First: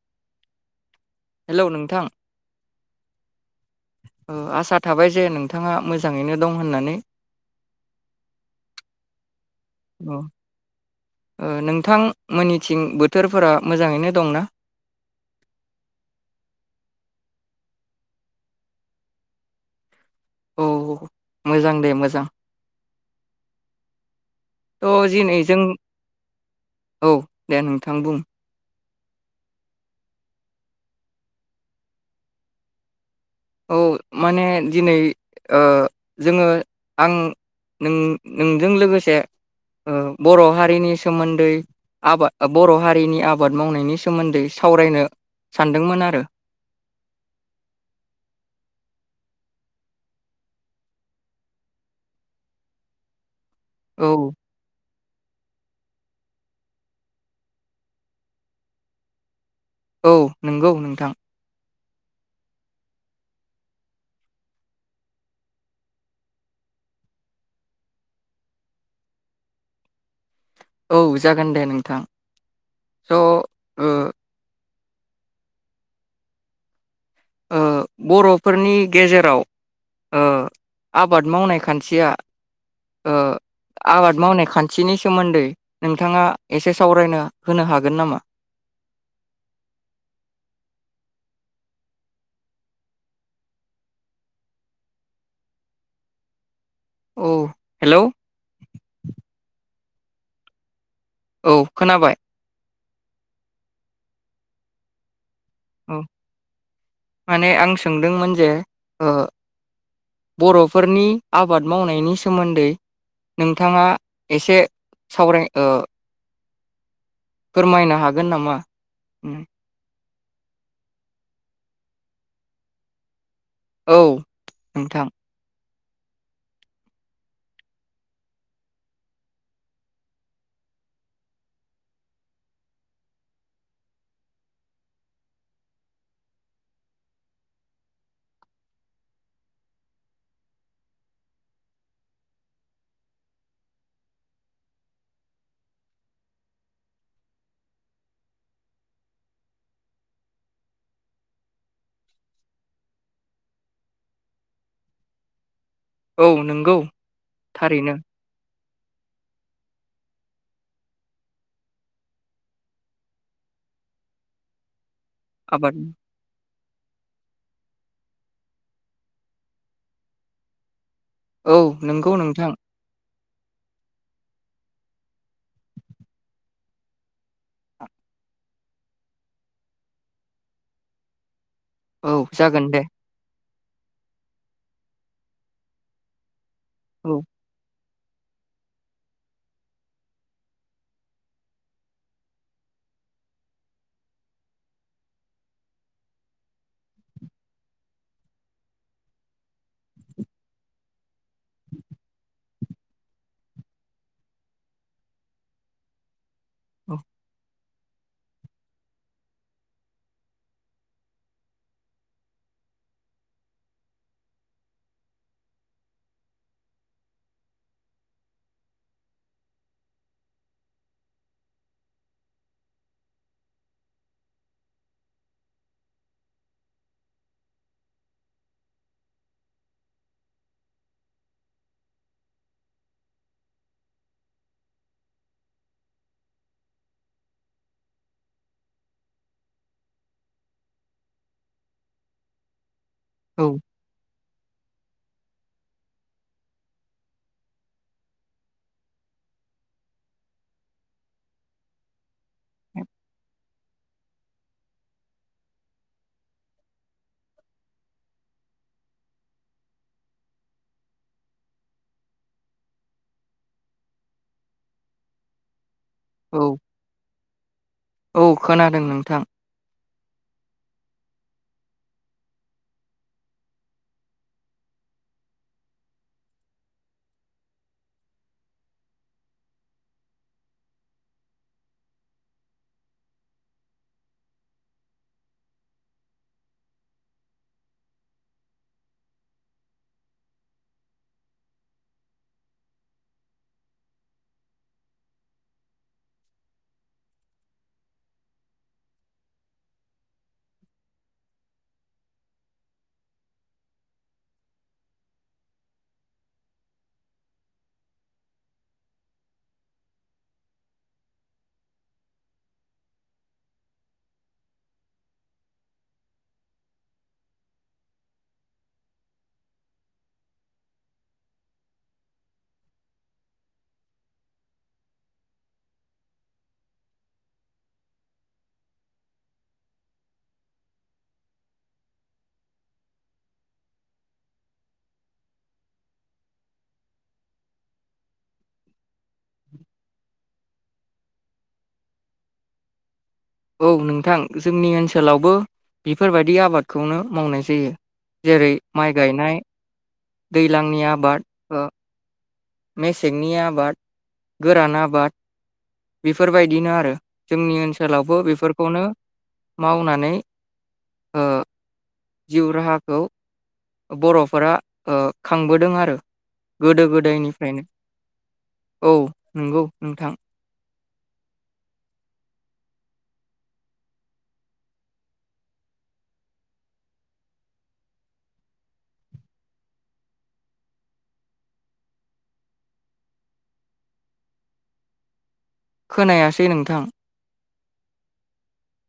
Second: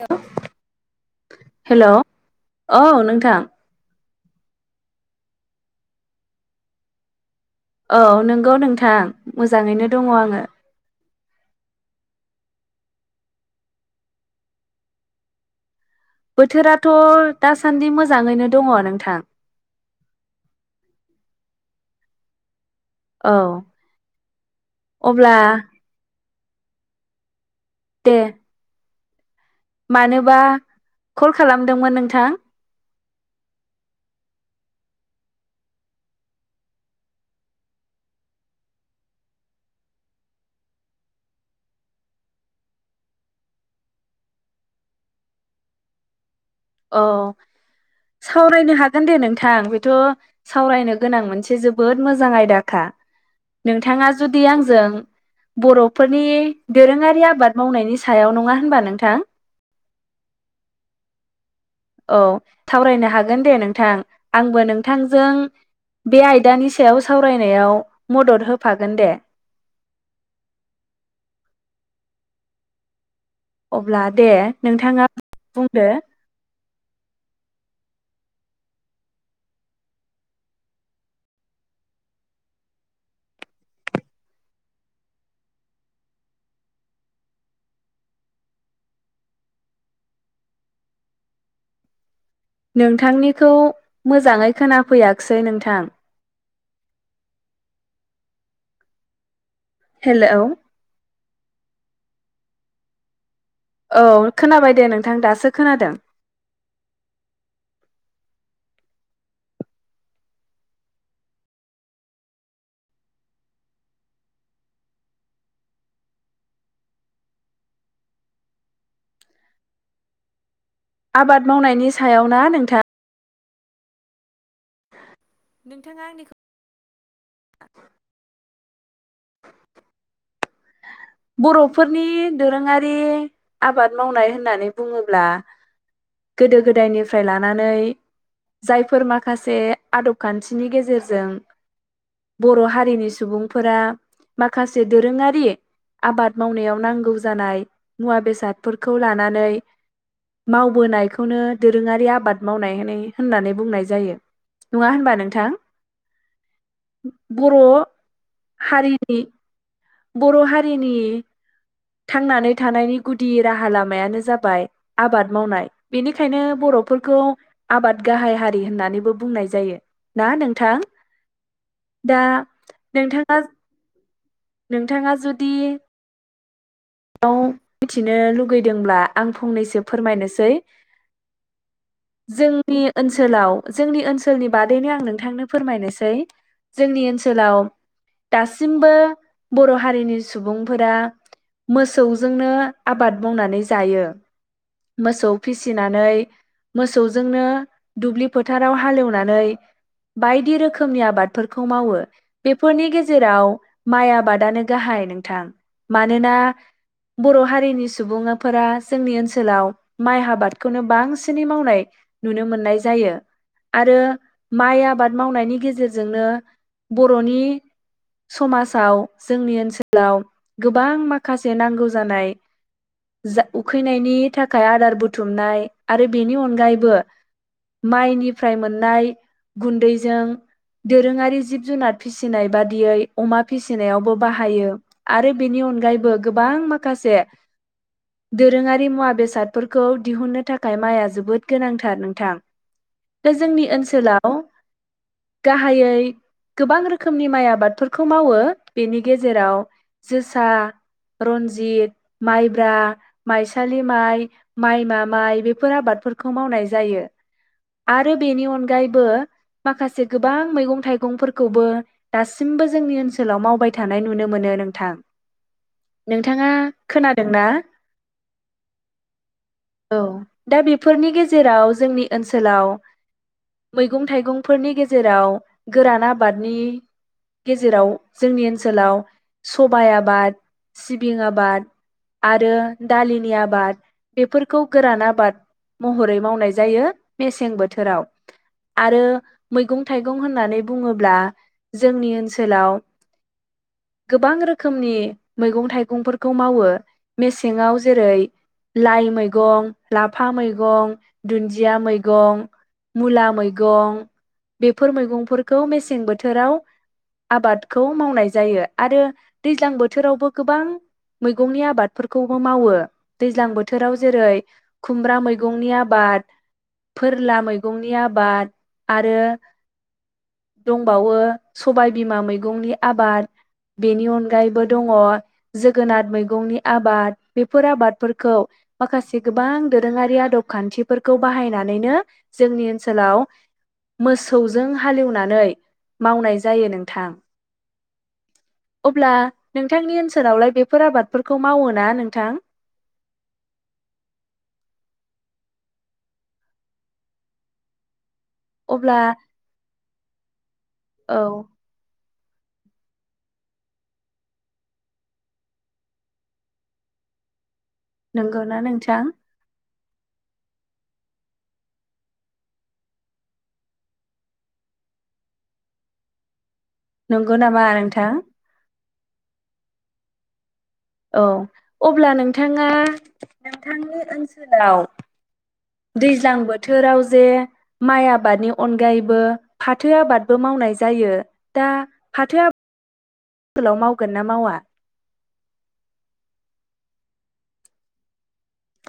Hello hello नोंथां औ नोंथां औ आसा थाबाय जे नोंथाङा मोजाङैनो दं होननानै औ नंगौ नोंथां मोजाङैनो दङ औ आङो नोंथां मोननिथिं बोथोरफोरा मोजाङैनो दंना बोथोराथ' दासान्दि मोजाङैनो दङ नोंथां औ मोजां दे मोजां औ औ अब्ला जिनै जों औ दे नोंथां बुं दे मानोबा कल खालामदोंमोन नोंथां? औ माने दिनै ओ जोङो आं नों नोंजों लोगोसे ओ बर' हारिनि सोमोन्दै आबाद बर' हारिनि आबाद मावनायनि सोमोन्दै सावरायनो सानदोंमोन आरो। औ सावरायनो हागोन दे नोंथां बेथ सावरायनो गोनां मोनसे जोबोद मोजां आयदाखा। नोंथाङा औ जुदि आंजों बर'फोरनि दोरोङारि आबाद मावनायनि सायाव नङा होनबा नोंथां? औ नोंगौ नोंथां। औ सावरायनो हागोन दे नोंथां। आंबो नोंथांजों बे आयदानि सायाव सावरायनायाव मदद होफागोन दे। औ जागोन दे नोंथां। स' ओ अब्ला दे नोंथाङा बुंदो। ओ बर'फोरनि गेजेराव ओ आबाद मावनाय खान्थिया ओ आबाद मावनाय खान्थिनि सोमोन्दै नोंथाङा एसे सावरायनो होनो हागोन नामा? नोंथांनिखौ मोजाङै खोनाफैयाख्सै नोंथां। औ हेलौ हेलौ औ खोनाबाय औ खोनाबाय दे नोंथां दासो। खोनादों औ माने आं सोंदोंमोन जे ओ बर'फोरनि आबाद मावनायनि सोमोन्दै नोंथाङा एसे सावराय ओ फोरमायनो हागोन नामा? ओम आबाद मावनायनि सायाव ना नोंथां? औ नोंथां नोंथाङा आंनिखौ बर'फोरनि दोरोङारि आबाद मावनाय होननानै बुङोब्ला गोदो गोदायनिफ्राय लानानै जायफोर माखासे आदब खान्थिनि गेजेरजों बर' हारिनि सुबुंफोरा माखासे दोरोङारि आबाद मावनायाव नांगौ जानाय मुवा बेसादफोरखौ लानानै माव बोनायखौनो दोरोङारि आबाद मावनाय होनै होननानै बुंनाय जायो। नङा होनबा नोंथां? औ नोंगौ बर' थारैनो। हारिनि बर' हारिनि थांनानै थानायनि गुदि राहा लामायानो जाबाय आबाद मावनाय बेनिखायनो बर'फोरखौ आबाद गाहाय हारि होननानैबो बुंनाय जायो। ना नोंथां? औ नोंगौ नोंथां। बाज नोंथाङा जुदि बाव मिथिनो लुगैदोंब्ला आं फंनैसो फोरमायनोसै। औ जागोन जोंनि दे ओनसोलाव जोंनि ओनसोलनि बादैनो आं नोंथांनो फोरमायनोसै। जोंनि औ ओनसोलाव दासिमबो बर' हारिनि सुबुंफोरा मोसौजोंनो आबाद मावनानै जायो। मोसौ फिसिनानै मोसौजोंनो दुब्लि फोथाराव हालेवनानै बायदि रोखोमनि आबादफोरखौ मावो। बेफोरनि गेजेराव माइ आबादानो गाहाय नोंथां। मानोना औ बर' हारिनि सुबुङाफोरा जोंनि ओनसोलाव माइ आबादखौनो बांसिनै मावनाय नुनो मोननाय जायो आरो माइ आबाद मावनायनि गेजेरजोंनो बर'नि समासाव जोंनि ओनसोलाव गोबां माख खासे नांगौ जानाय जा उखैनायनि थाखाय आदार बुथुमनाय आरो बेनि अनगायैबो माइनिफ्राय मोननाय गुन्दैजों दोरोङारि जिब जुनार फिसिनाय बादियै अमा फिसिनायावबो बाहायो आरो बेनि अनगायै बो गोबां माखासे दोरोङारि मुवा बेसादफोरखौ दिहुननो थाखाय माइआ जोबोद गोनांथार नोंथां दा औ जोंनि ओनसोलाव गाहायै गोबां रोखोमनि माइ आबादफोरखौ मावो बेनि गेजेराव जोसा रनजित माइब्रा माइसालि माइ माइमा माइ बेफोर आबादफोरखौ मावनाय जायो आरो बेनि अनगायैबो माखासे गोबां मैगं थाइगंफोरखौबो दासिमबो जोंनि ओनसोलाव मावबाय थानाय नुनो मोनो नोंथां औ नोंथाङा खोनादोंना औ खोनादों नोंथां औ दा बेफोरनि गेजे जेराव जोंनि ओनसोलाव मैगं थाइगंफोरनि गेजेराव गोरान आबादनि गेजेराव जोंनि ओनसोलाव सबाइ आबाद सिबिं आबाद आरो दालिनि आबाद बेफोरखौ गोरान आबाद महरै मावनाय जायो मेसें बोथोराव आरो मैगं थाइगं होननानै बुङोब्ला जोंनि ओनसोलाव गोबां रोखोमनि मैगं थाइगंफोरखौ मावो मेसेङाव जेरै लाइ मैगं लाफा मैगं दुन्दिया मैगं मुला मैगं बेफोर मैगंफोरखौ मेसें बोथोराव आबादखौ मावनाय जायो आरो दैज्लां बोथोरावबो गोबां मैगंनि आबादफोरखौबो मावो दैज्लां बोथोराव जेरै खुमब्रा मैगंनि आबाद फोरला मैगंनि आबाद आरो दंबावो सबायबिमा मैगंनि आबाद बेनि अनगायैबो दङ जोगोनाद मैगंनि आबाद बेफोर आबादफोरखौ माखासे गोबां दोरोङारि आदब खान्थिफोरखौ बाहायनानैनो जोंनि ओनसोलाव मोसौजों हालेवनानै मावनाय जायो नोंथां अब्ला नोंथांनि ओनसो लावलाय बेफोर आबादफोरखौ मावो ना नोंथां औ नोंथां जोंनि ओनसोलावबो बिफोरबायदि आबादखौनो मावनाय जायो जेरै माइ अब्ला गायनाय दैज्लांनि औ आबाद ओ मेसेंनि आबाद गोरान आबाद बिफोरबायदिनो आरो जोंनि ओनसो सोलावबो नंगौना बेफोरखौनो नोंथां मावनानै ओ जिउ राहाखौ बर'फोरा ओ खांबोदों आरो गोदो नंगौ गोदायनिफ्रायनो नामा नोंथां औ नोंगौ नोंथां औ अब्ला नोंथाङा नोंथांनि ओनसोलाव दैज्लां बोथोराव जे माइ आबादनि अनगायैबो फाथो आबादबो मावनाय जायो दा [inaudible] लाव मावगोन ना मावा खोनायासै नोंथां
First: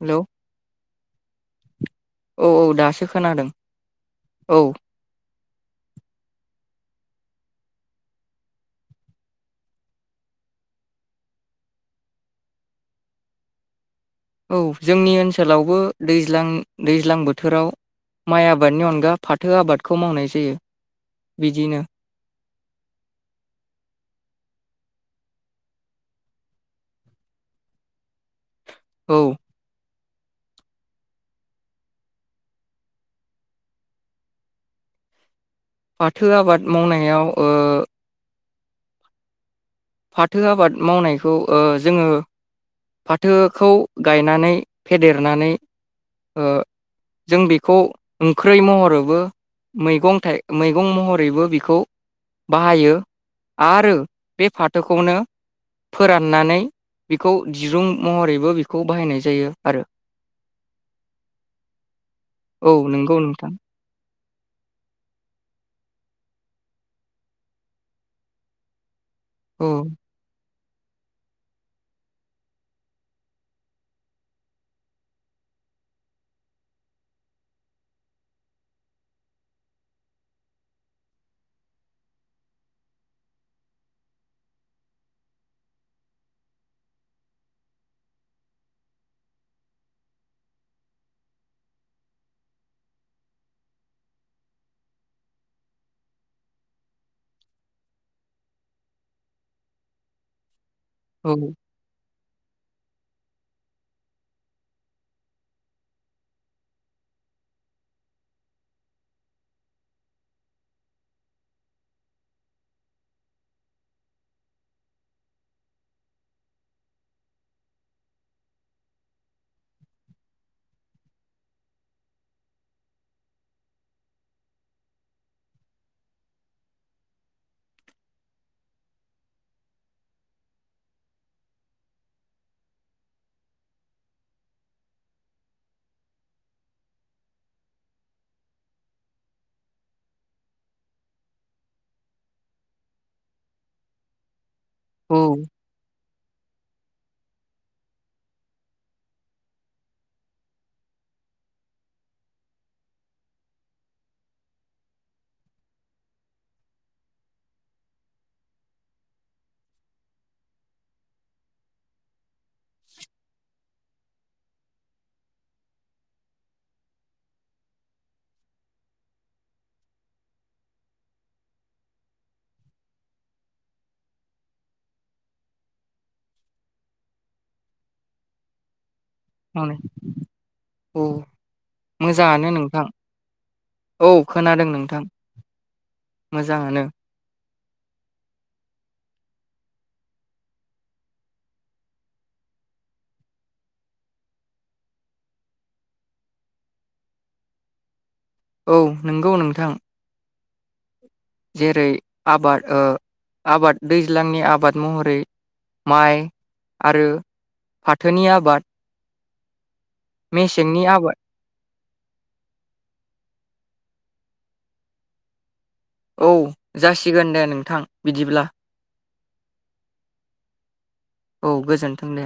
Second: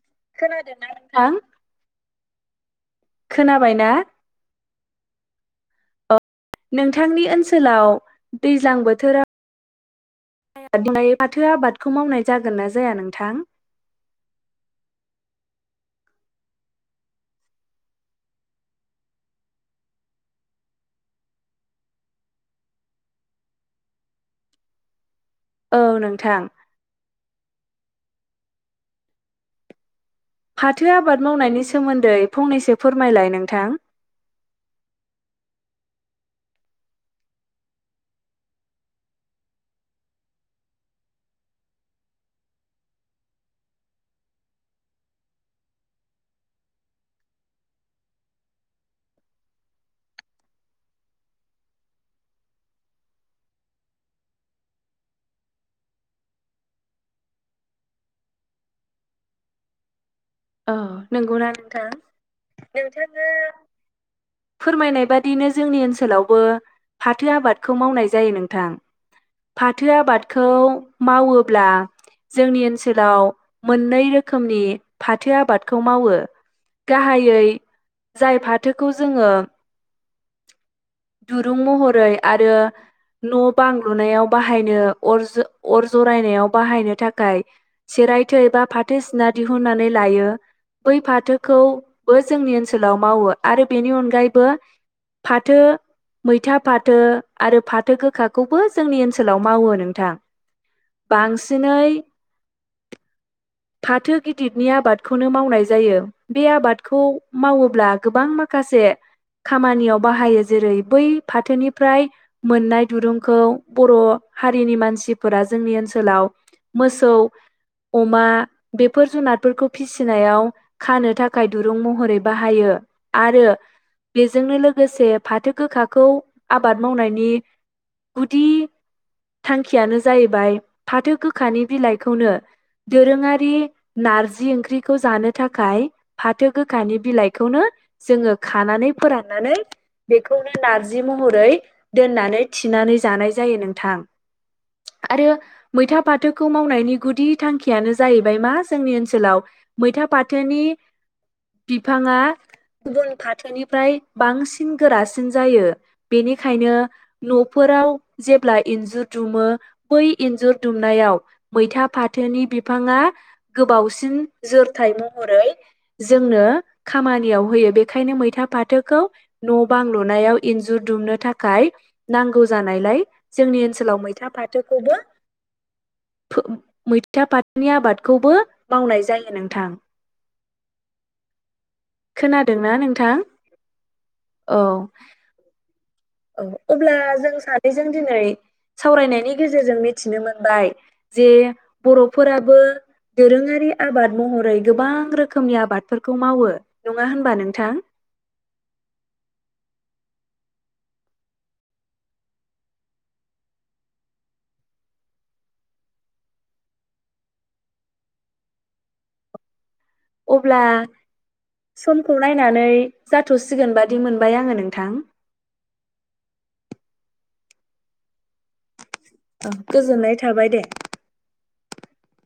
हेलौ खोनादों ना थां औ औ दास सो खोनादों औ नोंथांनि ओनसोलाव दैज्लां बोथोराव [inaudible] फाथो आबादखौ मावनाय जागोन ना जाया नोंथां औ जोंनि ओनसोलावबो दैज्लां दैज्लां बोथोराव माइ आबादनि अनगा फाथो आबादखौ मावनाय जायो बिदिनो औ नोंथां औ फाथो आबाद मावनायनि सोमोन्दै फंनैसो फोरमायलाय नोंथां थो आबाद मावनायाव ओ फाथो आबाद मावनायखौ ओ जोङो फाथोखौ गायनानै फेदेरनानै ओ जों बेखौ ओंख्रै महरैबो मैगं थाइ मैगं महरैबो बेखौ बाहायो आरो बे फाथ फाथो खौनो फोराननानै बेखौ दिरुं महरैबो बेखौ बाहायनाय जायो आरो अ नोंगौना नोंथां औ नंगौ नोंथाङा नोंथां फोरमायनाय बादिनो जोंनि ओनसोलावबो फाथो आबादखौ मावनाय जायो नोंथां औ फाथो आबादखौ मावोब्ला जोंनि ओनसोलाव मोननै रोखोमनि फाथो आबादखौ मावो। गाहायै जाय फाथोखौ जोङो दुरुं महरै आरो न बां लुनायाव बाहायनो अर अर जरायनायाव बाहायनो थाखाय सेरायथै बा फाथो सिना दिहुननानै लायो। बै फाथोखौबो जोंनि ओनसोलाव मावो आरो बेनि अनगायैबो फाथो मैथा फाथो आरो फाथो गोखाखौबो जोंनि ओनसोलाव मावो नोंथां। औ बांसिनै फाथो गिदिरनि आबादखौनो मावनाय जायो। बे आबादखौ मावोब्ला गोबां माखासे खामानियाव बाहायो। जेरै बै फाथोनिफ्राय मोननाय दुरुंखौ बर' हारिनि मानसिफोरा जोंनि ओनसोलाव मोसौ अमा बेफोर जुनारफोरखौ फिसिनायाव खानो थाखाय दुरुं महरै बाहायो आरो बेजोंनो लोगोसे फाथो गोखाखौ आबाद मावनायनि गुदि थांखियानो जाहैबाय फाथो गोखानि बिलाइखौनो दोरोङारि नारजि ओंख्रिखौ जानो थाखाय फाथो गोखानि बिलाइखौनो जोङो खानानै फोराननानै बे खौनो नारजि महरै दोननानै थिनानै जानाय जायो नोंथां। औ आरो मैथा फाथोखौ मावनाय गुदि थांखियनो जाहैबाय मा जोंनि ओनसोलाव मैथा फाथोनि बिफाङा गुबुन फाथोनिफ्राय बांसिन गोरा बांसिन जायो बेनिखायनो नफोराव जेब्ला इन्जुर दुमो बै इन्जुर दुमनायाव मैथा फाथोनि बिफाङा गोबावसिन जोरथाय महरै जोंनो खामानियाव होयो। बेखायनो मैथा फाथोखौ न बां लुनायाव इन्जुर दुमनो थाखाय नांगौ जानायलाय जोंनि ओनसोलाव मैथा फाथोखौबो मैथा फाथोनि आबादखौबो मावनाय जायो। औ नोंथां मोजाङानो नोंथां औ खोनादों औ नोंथां। औ मोजाङानो अब्ला जों सानो जों दिनै सावरायनायनि गेजेरजों मिथिनो मोनबाय जे बर'फोराबो दोरोङारि आबाद महरै गोबां रोखोमनि आबादफोरखौ मावो नङा होनबा नोंथां औ नंगौ नोंथां जेरै आबाद ओ आबाद दैज्लांनि आबाद महरै माइ आरो फाथोनि आबाद अब्ला मेसेंनि आबाद समखौ नायनानै जाथसिगोन बादि मोनबाय आङो नोंथां। औ जासिगोन दे नोंथां बिदिब्ला। गोजोननाय थाबाय दे। औ गोजोन्थों दे।